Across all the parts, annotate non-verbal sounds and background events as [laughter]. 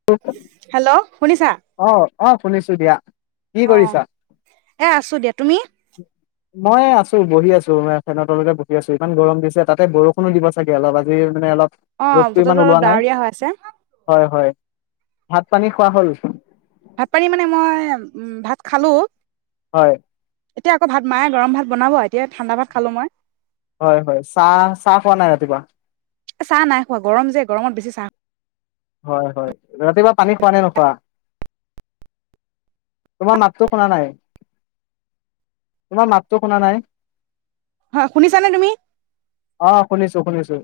[unintelligible] Hello শুনিছা? অ', অ', শুনিছোঁ দিয়া, কি অ', কৰিছা? এ আছো দিয়া তুমি? মই আছোঁ বহি আছোঁ। মে ফেনৰ তলতে বহি আছোঁ ইমান গৰম দিছে, তাতে বৰষুণো দিব চাগে অলপ আজিৰ মানে অলপ অ', ৰ'দটো ইমান বতৰটো ওলোৱা অলপ নাই ডাৱৰীয়া হৈ আছে। হয়, হয়। ভাত পানী খোৱা হ'ল? ভাত পানী মানে মই উম, ভাত খালোঁ। হয়। এতিয়া আকৌ ভাত মায়ে গৰম ভাত বনাব এতিয়া ঠাণ্ডা ভাত খালোঁ মই। হয়, হয়। চাহ, চাহ খোৱা নাই ৰাতিপুৱা? এ, চাহ নাই খোৱা গৰম যে গৰমত বেছি চাহ হয়, হয়। ৰাতিপুৱা পানী খোৱা নে নোখোৱা? তোমাৰ মাতটো শুনা নাই, তোমাৰ মাতটো শুনা নাই? হয় শুনিছানে তুমি? অ শুনিছো শুনিছো।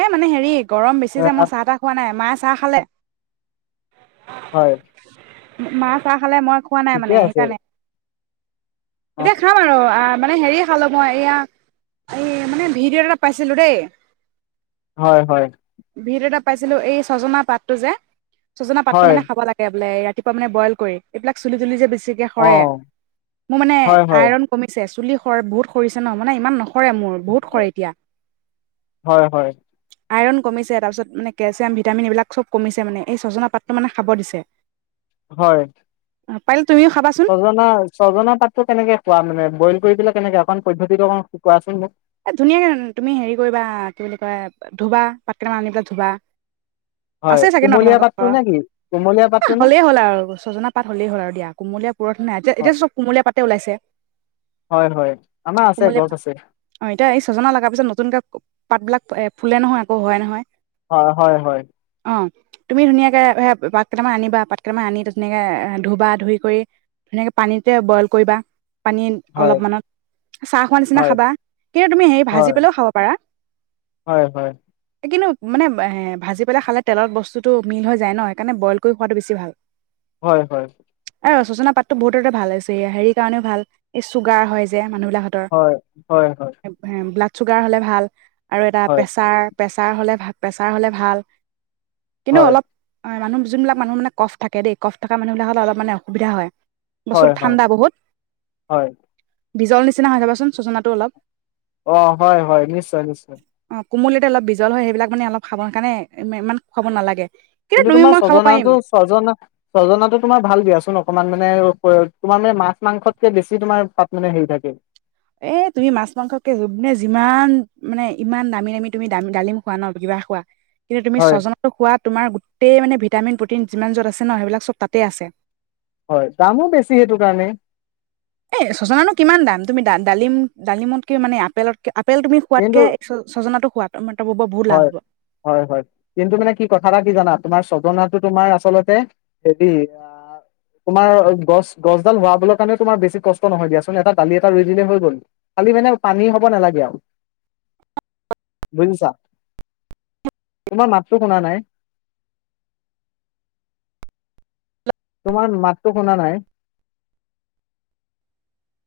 এ মানে হেৰি গৰম বেছি যে, আহ, মই চাহ টাহ খোৱা নাই। মায়ে চাহ খালে। হয়। মা চাহ খালে মই খোৱা নাই ঠিকে মানে আছে সেইকাৰণে। অ এতিয়া খাম আৰু মানে হেৰি খালোঁ মই এয়া এই মানে ভিডিঅ' এটাত পাইছিলো দেই। হয় হয়। ভিডিঅ এটাত পাইছিলো, এই ছজনা পাতটো যে ছজনা পাতটো হয় মানে খাব লাগে। বোলে ৰাতিপুৱা মানে বইল কৰি, এইবিলাক চুলি তুলি যে বেছিকে অ সৰে মোৰ মানে। হয় হয় আইৰন কমিছে চুলি বহুত সৰিছে ন মানে ইমান নস সৰে মোৰ বহুত সৰে এতিয়া। হয় হয় আইৰণ কমিছে তাৰপিছত মানে কেলচিয়াম ভিটামিন এইবিলাক ছব কমিছে মানে এই চজনা পাতটো মানে খাব দিছে। হয়। পাৰিলে তুমিও খাবা চোন অ' নহয়, ছজনা পাতটো কেনেকে খোৱা মানে বইল কৰি পেলাই কেনেকে অকণ পদ্ধতিটো অকণ কোৱাচোন মোক। এ ধুনীয়াকে তুমি হেৰি কৰিবা কি বুলি কয় ধোবা, পাতকেইটান আনি পেলাই ধোবা। হয় আছেই চাগে ন কুমলীয়া তোমালোকৰ পাতটো ঘৰৰ নে কি কুমলীয়া পাতটো এ নে হ'লেই হ'ল আৰু! ছজনা পাত হলেই হ'ল আৰু দিয়া কুমলীয়া পুৰঠ নাই হয় এতিয়াতো চব কুমলীয়া পাতে ওলাইছে। হয় হয় আমাৰ আছে কুমলীয়া গছ আছে। অ এতিয়া এই ছজনা লগাৰ পিছত নতুনকে পাত বিলাক এ ফুলে নহয় আকৌ হয় নহয়। অ হয় হয় অ। তুমি ধুনীয়াকে সেয়া পাত কেইটামান আনিবা পাত কেইটামান আনি ধুনীয়াকে ধুবা ধুই কৰি ধুনীয়াকে পানীতে বইল কৰিবা, পানী হয় অলপমানত এ চাহ খোৱা নিচিনা হয় খাবা। কিন্তু তুমি হেৰি হয় ভাজি পেলাই ও খাব পাৰা? হয় হয় এই কিন্তু মানে এ ভাজি পেলাই খালে তেলত বস্তুটো মিল হৈ যায় ন সেইকাৰণে বইল কৰি খোৱাতো বেছি ভাল। হয় হয়। এ চজনা পাততো বহুততে ভাল আছে এয়া হেৰিৰ কাৰণেও ভাল এই চুগাৰ হয় যে মানুহ বিলাকহঁতৰ। হয় হয় হয়। ব্লাড চুগাৰ হলে ভাল আৰু এটা হয় হয় প্ৰেছাৰ? প্ৰেছাৰ হলে ভা, প্ৰেছাৰ হলে ভাল কিন্তু হয় অলপ হয় মানুহ জোনবিলাক মানুহ মানে কফ থাকে দেই কফ থকা মানুহ বিলাক হলে অলপ মান অসুবিধা হয়। হয় বস্তুটো হয় ঠাণ্ডা বহুত হয় বিজল নিচিনা হয় চাবাচোন চজনাাতো অলপ। অঁ' হয় হয়, নিশ্চয় নিশ্চয়। অঁ কোমলিয়াতে অলপ বিজল হয় সেইবিলাক মানে অলপ খাবৰ কাৰণে ইমান খুৱাব নালাগে। কিন্তু তুমি মই খাব পাৰিম। চজনা- ছজনাতো তোমাৰ ভাল দিয়াচোন, অকমান মানে তোমাৰ মানে মাছ মাংসতকে বেছি তোমাৰ তাত মানে হেৰি থাকে। এ তুমি মাছ মাংসকে যিমান মানে ইমান দামী দামী তুমি ডালিম খোৱা ন কিবা খোৱা। কিন্তু, তুমি হয় স্বজনাটো খোৱা তোমাৰ গোটেই মানে ভিটামিন প্ৰ'টিন যিমান য'ত আছে ন সেইবিলাক চব তাতে আছে। হয়, দামো বেছি সেইটো কাৰণে। এই ছজনানো কিমান দাম? তুমি ডালিম, ডালিমতকে মানে আপেলত- আপেল তুমি কিন্তু খোৱাতকে ছজনাতো খোৱা ত ত বহুত লাভ হয় হ'ব। হয় হয়, কিন্তু মানে কি কথা এটা কি জানা? তোমাৰ ছজনাটো তোমাৰ আচলতে- হেতি আ। তোমাৰ গছ গছডাল হোৱা বলৈ কাৰণে তোমাৰ বেছি কষ্ট নহয় দিয়াচোন এটা দালি এটা ৰুই দিলে হৈ গল। খালি মানে পানী হব নালাগে আও, বুজিছা। তোমাৰ মাততো শুনা নাই। তোমাৰ মাতটো শুনা নাই।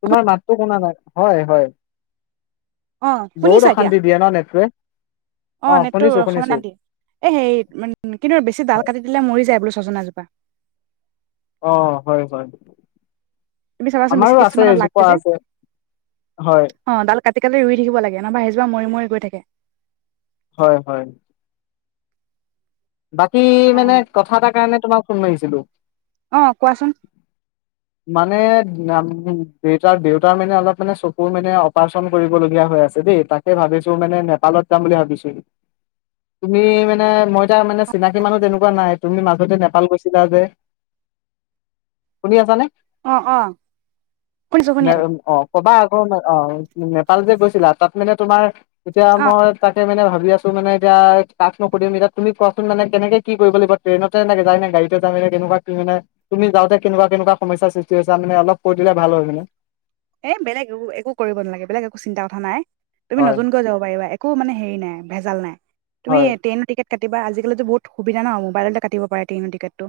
তোমাৰ মাতটো শুনা নাই, হয় হয়। অ বহুত শুনিছা এতিয়া অশান্তি দিয়ে ন নেটটোৱে। অ অঁ নেটটো শুনিছোঁ অকমান শুনিছোঁ। দিয়ে এ সেই মান কিন্তু আৰু বেছি ডাল হয় কাটি দিলে মৰি যায় বোলে ছজনাজোপা। অঁ হয় হয়। তুমি চাবাচোন বেছি আমাৰো আছে কিছুমানত এজোপা আছে হয়। অঁ' ডাল কাটি কাটি ৰুই থাকিব লাগে, নহবা সেজোৱা মৰি মৰি গৈ থাকে। হয় হয়। বাকী মানে কথা এটাৰ কাৰণে তোমাক ফোন মাৰিছিলোঁ। অঁ' কোৱাচোন? মানে দেউতাৰ দেউতাৰ মানে অলপ মানে চকুৰ মানে অপাৰেচন কৰিবলগীয়া হৈ আছে দেই, তাক- কে ভাবিছোঁ মানে নেপালত যাম বুলি ভাবিছোঁ। তুমি মানে মই তাৰ মানে চিনাকি মানুহ তেনেকুৱা নাই, তুমি মাজতে নেপাল গৈছিলা যে। শুনি আছানে? অঁ অঁ। অঁ কবা আকৌ অঁ নেপাল যে গৈছিলা, তাত মানে তোমাৰ তেতিয়া অ মই- তাকে মানে ভাবি আছোঁ মানে এতিয়া কাক নো সুধিম এতিয়া তুমি কোৱাচোন মানে কেনেকে কি কৰিব লাগিব? ট্ৰেইনতে নে যায়নে গাড়ীতে যায়নে কেনেকুৱা কি মানে তুমি যাওঁতে কেনেকুৱা কেনেকুৱা- সমস্যা সৃষ্টি হৈছে মানে অলপ কৈ দিলে ভাল হয় মানে। এ বেলেগ একো একো কৰিব নালাগে বেলেগ একো চিন্তা কথা নাই, তুমি হয় নতুনকৈ যাব পাৰিবা। এক- কো মানে হেৰি নাই ভেজাল নাই। তুমি হয় ট্ৰেইন টিকেট- কাটিবা আজিকালিটো বহুত সুবিধা ন, মোবাইলতে কাটিব পাৰে ট্ৰেইনৰ টিকেটটো।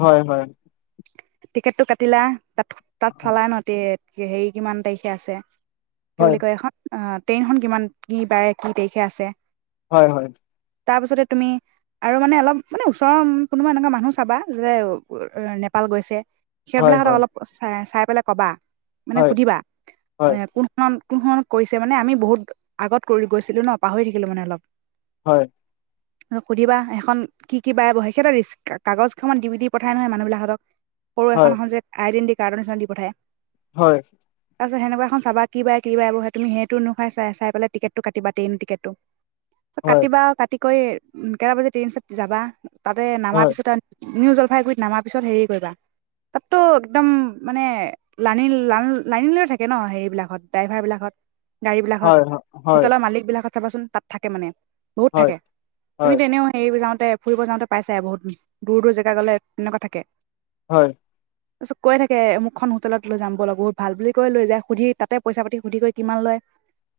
হয় হয়। টিকেটটো কাটিলা, তাত তাত হয় চালাই ন। দেত হেৰি কিমান তাৰিখে আছে, কি হয় বুলি কয় এখন? অঁ ট্ৰেইনখন কিমান কি বাৰে কি তাৰিখে আছে। হয় হয়। তাপিছতে তুমি- আৰু মানে অলপ মানে ওচৰৰ কোনোবা এনেকুৱা মানুহ চাবা যোনে অ নেপাল গৈছে। হয় সেইবিলাকহতক হয় অলপ চাই চাই পেলাই কবা, মানে হয় সুধিবা এ হয় কোন- কোন কোনখনত কৰিছে মানে আমি বহুত আগত কৰি গৈছিলোঁ ন পাহৰি থাকিলোঁ মানে অলপ। হয়। আৰু সুধিবা এখন কি কি বাৰে বহে? সিহঁতৰ ৰিস্ক কাগজকেখনমান দি দি পঠাই নহয় মানুহবিলাক হতক। সৰু হয় এখন এখন যে আইডেণ্টি কাৰ্ডৰ নিচিনা দি পঠায়। হয়। তাৰপিছত সেনেকুৱা এখন চাবা কি বাৰে কি বাৰে বহে তুমি সেইটো এনেকুৱা চাই চাই পেলায় টিকেটটো কাটিবা ট্ৰেইন টিকেটটো। [inaudible] কাটিবা, কাটি কৰি কেইটা বাজি ট্ৰেইন আছে যাবা। তাতে নামাৰ হয় হয় পিছত আ নিউ জলপাইগুৰিত নামাৰ পিছত হেৰি কৰিবা তাতটো একদম মানে লানি লাল লাইন লৈ থাকে ন হেৰিবিলাকত ড্ৰাইভাৰবিলাকত গাড়ীবিলাকত, হয় হয় হোটেলৰ মালিকবিলাকত চাবাছোঁন তাত থাকে মানে। বহুত থাকে তুমি হয় তেনেও হেৰি বিলাকতে ফুৰিব যাওঁতে পাইছায়ে বহুত দূৰ দূৰ জেগা গ'লে এনেকুৱা থাকে। হয়। তাৰিছত কৈ থাকে অমুকখন হোটেলত লৈ যাম বলক বহুত ভাল বুলি কৈ লৈ যায় সুধি তাতে পইচা পাতি সুধি কৰি কিমান লয়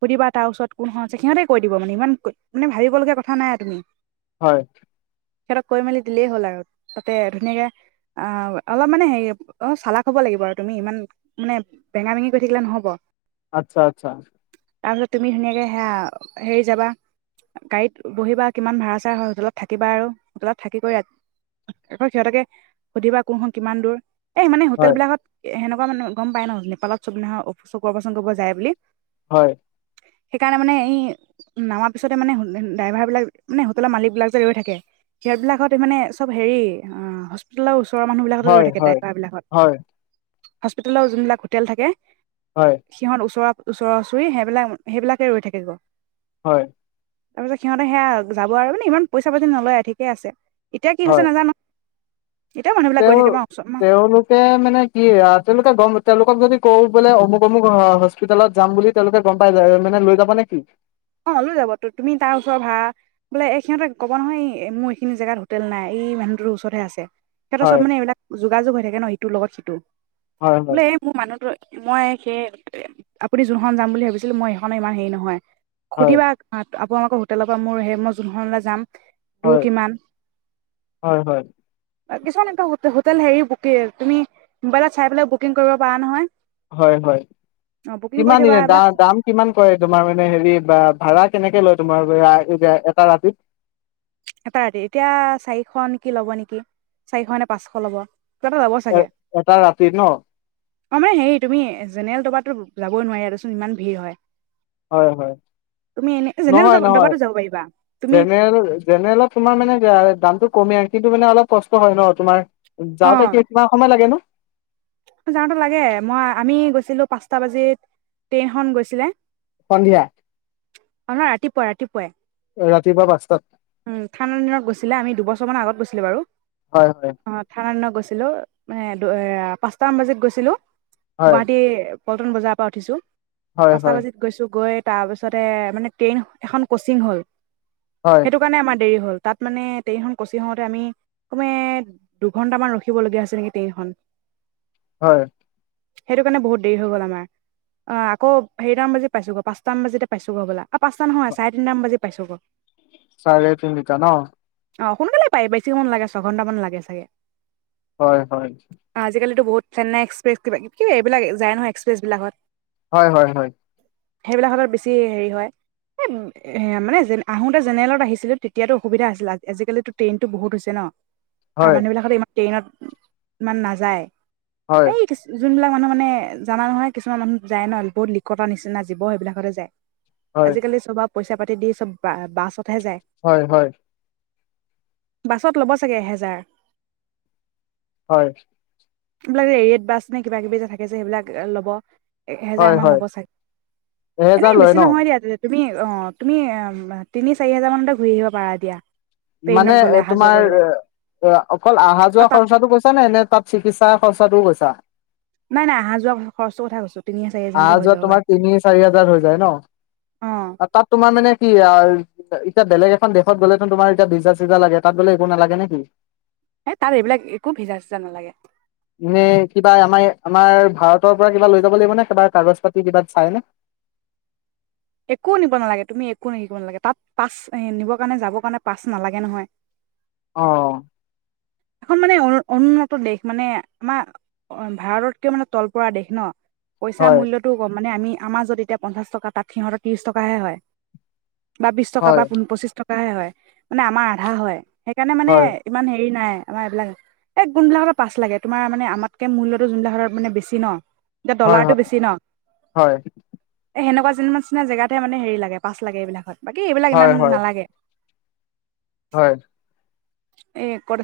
সুধিবা তাৰ ওচৰত কোন খন আছে? সিহঁতে কৈ দিব মানে ইমান মানে ভাবিবলগীয়া কথা নাই আৰু তুমি। হয়। সিহঁতক কৈ মেলি দিলেই হ'ল আৰু তাতে ধুনীয়াকে অ অলপ মানে হেৰি অ চালাক হ'ব লাগিব আৰু। তুমি ইমান মানে বেঙা-বেঙি কৰি থাকিলে নহ'ব। আচ্ছা আচ্ছা। তাৰপিছত তুমি ধুনীয়াকে সেয়া হেৰি যাবা গাড়ীত বহিবা কিমান ভাড়া-চাৰা হয় হোটেলত থাকিবা আৰু। হোটলত থাকি কৰি ৰা আকৌ সিহঁতকে সুধিবা কোনখন কিমান দূৰ? এই মানে হয় হোটেল বিলাকত সেনেকুৱা মানুহ গম পায় ন'! নেপালত চব [unintelligible] চকু অপাৰেচন কৰিব যায় বুলি। হয়। সেইকাৰণে মানে এই নামাৰ পিছতে মানে ড্ৰাইভাৰ বিলাক মানে হোটেলৰ মালিক বিলাক যে ৰৈ থাকে সিহঁতবিলাকত মানে চব হেৰি অ হস্পিতালৰ ওচৰৰ মানুহ বিলাকতো হয় ৰৈ থাকে হয় ডাইভাৰ বিলাকত। হয় হস্পিটেলৰ যোনবিলাক হোটেল থাকে হয়। সিহঁত ওচৰ ওচৰা-ওচৰি সেইবিলাক সেইবিলাকে ৰৈ থাকে গৈ। হয়। তাৰপিছত সিহঁতে সেয়া আ যাব আৰু মানে ইমান পইচা পাতি নলয় ঠিকে আছে। এতিয়া কি হৈছে হয় নাজানো। এতিয়াও মানুহবিলাক গৈ থাকে বাৰু [unintelligible] তে মানে কি তেওঁলোকে গম তেওঁলোকক যদি কওঁ বোলে অমুক অমুক হস্পিটেলত যাম বুলি তেওঁলোকে গম পাই যায় মানে লৈ যাব নে কি? অ লৈ যাব তো। তুমি তাৰ ওচৰ ভাড়া বোলে এই সিহতে ক'ব নহয় এই মোৰ এইখিনি জেগাত হোটেল নাই এই ইমানদূৰ ওচৰতহে আছে। সিহঁতৰ চব হয় মানে এইবিলাক যোগাযোগ হৈ থাকে ন' ইটোৰ লগত সিটো। হয় হয় বোলে এই মোৰ মানুহতো মই সেই আপুনি যোনখন যাম বুলি ভাবিছিলো মই সেইখনত ইমান হেৰি নহয়। হয় সুধিবা আপোনালোকৰ হোটেলৰ পৰা মোৰ সেই মই যোনখনলৈ যাম দূৰ হয় কিমান? হয় হয় অ'কিছুমান এনেকা হোটেল হেৰি, বুকে তুমি মোবাইলত চাই পেলাইও বুকিং কৰিব পাৰা নহয় হয়। হয়। অ বুকিং কৰি কিমান থবা দিনে এইবিলাক দা- দাম? কিমান পৰে তোমাৰ মানে হেৰি বা ভাড়া কেনেকে লয়? তোমাৰ এটা ৰাতিত এটা ৰাতি, এতিয়া চাৰিশ নেকি, ল'ব নেকি! চাৰিশ নে পাঁচশ ল'ব। কিবা এটা ল'ব এ চাগে। এটা ৰাতি ন অ' মানে হেৰি তুমি জেনেৰেল দবাটোত যাবই নোৱাৰি এ দে চোন। ইমান ভিৰ হয়। হয়। হয়। তুমি এনে জেনেৰেল নহয়। নহয়। দবাতো যাব পাৰিবা তুমি জেনেৰেল- জেনেৰেলত তোমাৰ মানে দামটো কমে আৰু। কিন্তু মানে অলপ কষ্ট হয় ন। তোমাৰ অ যাওঁতে কি- কিমান সময় লাগে নো? যাওঁতে লাগে। মই -আমি গৈছিলো পাঁচটা বাজিত ট্ৰেইনখন গৈছিলে। সন্ধিয়া আমাৰ ৰাতিপুৱাই-ৰাতিপুৱাই। ৰাতিপুৱা পাঁচটাত উম। ঠাণ্ডা দিনত গৈছিলে। আমি দুবছৰমান আগত গৈছিলো বাৰু। হয়। হয়। অ'হ। ঠাণ্ডা দিনত গৈছিলোঁ। মানে এ য়া পাঁচটামান বাজিত গৈছিলো। হয় গুৱাহাটী পল্টন বজাৰ পৰা উঠিছো। হয় পাঁচটা হয় বাজিত গৈছোঁ। গৈ তাৰ পিছতে মানে ট্ৰেইন এখন কচিং হ'ল হয়। সেইটো কাৰণে আমাৰ দেৰি হ'ল। তাত মানে ট্ৰেইন কচিং হওঁতে আমি কমে দুঘন্টামান ৰখিবলগীয়া হৈছে নেকি, ট্ৰেইনখন হয়। সেইটো কাৰণে বহুত দেৰি হৈ গ'ল আমাৰ। অঁ আকৌ হেৰিটা মান বাজিত পাইছোঁগৈ। পাঁচটামান বাজিতে পাইছোঁগৈ হ'বলা। অ' পাঁচটা নহয়, চাৰে তিনটামান বাজিত পাইছোঁগৈ। চাৰে তিনটা ন? অ' সোনকালে পায়। বেছি সময় নালাগে। ছঘণ্টামান লাগে চাগে! হয়। হয়। আজিকালিটো বহুত, চেন্নাই এক্সপ্ৰেছ কিবা এইবিলাক যায় নহয় এক্সপ্ৰেছ বিলাকত হয়। হয়। হয়। সেইবিলাকহতত বেছি হেৰি হয়। এ এহে মানে আহোঁতে জেনেৰেলত আহিছিলোঁ। তেতিয়াতো অসুবিধা আছিল। আজিকালিতো ট্ৰেইনটো বহুত হৈছে ন [inaudible] আৰু মানুহবিলাক খালী ইমান ট্ৰেইনত ইমান নাযায়। হয় এই যোনবিলাক মানুহ মানে জানা নহয়, কিছুমান মানুহ যায় ন বহুত লিকতা নিচিনা জীৱ, সেইবিলাকহতে যায়। হয় হয় আজিকালি চব আ পইচা-পাতি দি চব বা-বাছতহে যায়। হয় বাছত ল'ব চাগে এহেজাৰ? হয়। এইবিলাক এ ৰেডবাছ নে কিবা -কিবি যে থাকে যে, সেইবিলাক ল'ব এ এহেজাৰ হয় মান হয় ল'ব চাগে, এহেজাৰ এনেই লয় বেছি ন নহয় দিয়া। তুমি অ'হ, তুমি তিনি -চাৰিহেজাৰ মানতে ঘূৰি আহিব পাৰা দিয়া। মানে ট্ৰেইনত গ'লে অহা যোৱা তোমাৰ কৰিলে অ- অকল আৰু আহা-যোৱা তাত খৰছাটো কৈছা নে? নে তাত চিকিৎসাৰ খৰচাটোও কৈছা? নাই নাই অহা যোৱা খৰচটোৰ কথা কৈছো তিনি চাৰি হাজাৰতে আহা- হৈ যোৱাত যাব তোমাৰ পাৰে তিনি -চাৰহাজাৰত হৈ যায় ন? অ তাত তোমাৰ মানে কি, আ এতিয়া বেলেগ এখন দেশত গ'লেটো তোমাৰ ভিজা- চিজা লাগে। তাত গ'লে একো নালাগে নে কি? এ তাত এইবিলাক একো ভিজা -চিজা নালাগে। [inaudible] এনে কিবা আমাৰ -আমাৰ ভাৰতৰ পৰা কিবা লৈ যাব লাগিব নে? কিবা কাগজ -পাতি কিবা চাই নে? একো নিব নালাগে তুমি একো নিব নালাগে তাত পাছ এ নিবৰ কাৰণে যাবৰ কাৰণে পাছ নালাগে নহয়। অঁ! এখন মানে অনুন্নত দেশ মানে আমাৰ ভাৰততকে মানে তল পৰা দেশ ন। পইচাৰ হয় মূল্যটোও ক'ম মানে আমি আমাৰজত এতিয়া পঞ্চাছ টকা তাত সিহঁতৰ ত্ৰিশ টকাহে হয়। বা বিশ টকা বা হয় পন পচিশ টকাহে হয়ঁ মানে আমাৰ আধা হয়ঁ সেইকাৰণে হয় মানে- ইমান হেৰি নাই। আমাৰ এইবিলাক এই কনবিলাকৰ পাঁচ লাগে তমাৰানে আমাতকৈ মূল্যটো যোনিলাকতৰ মানে বেছি ন। এতিয়া হয় ডলাৰটো বেছি ন। হয় সেনেকুৱা যিমানচিনা জেগাত হে মানে হেৰি লাগে পাছ লাগে এইবিলাকত বাকী এইবিলাক ইমান হয় নালাগে। হয়ঁ! এ ক'ত আছ-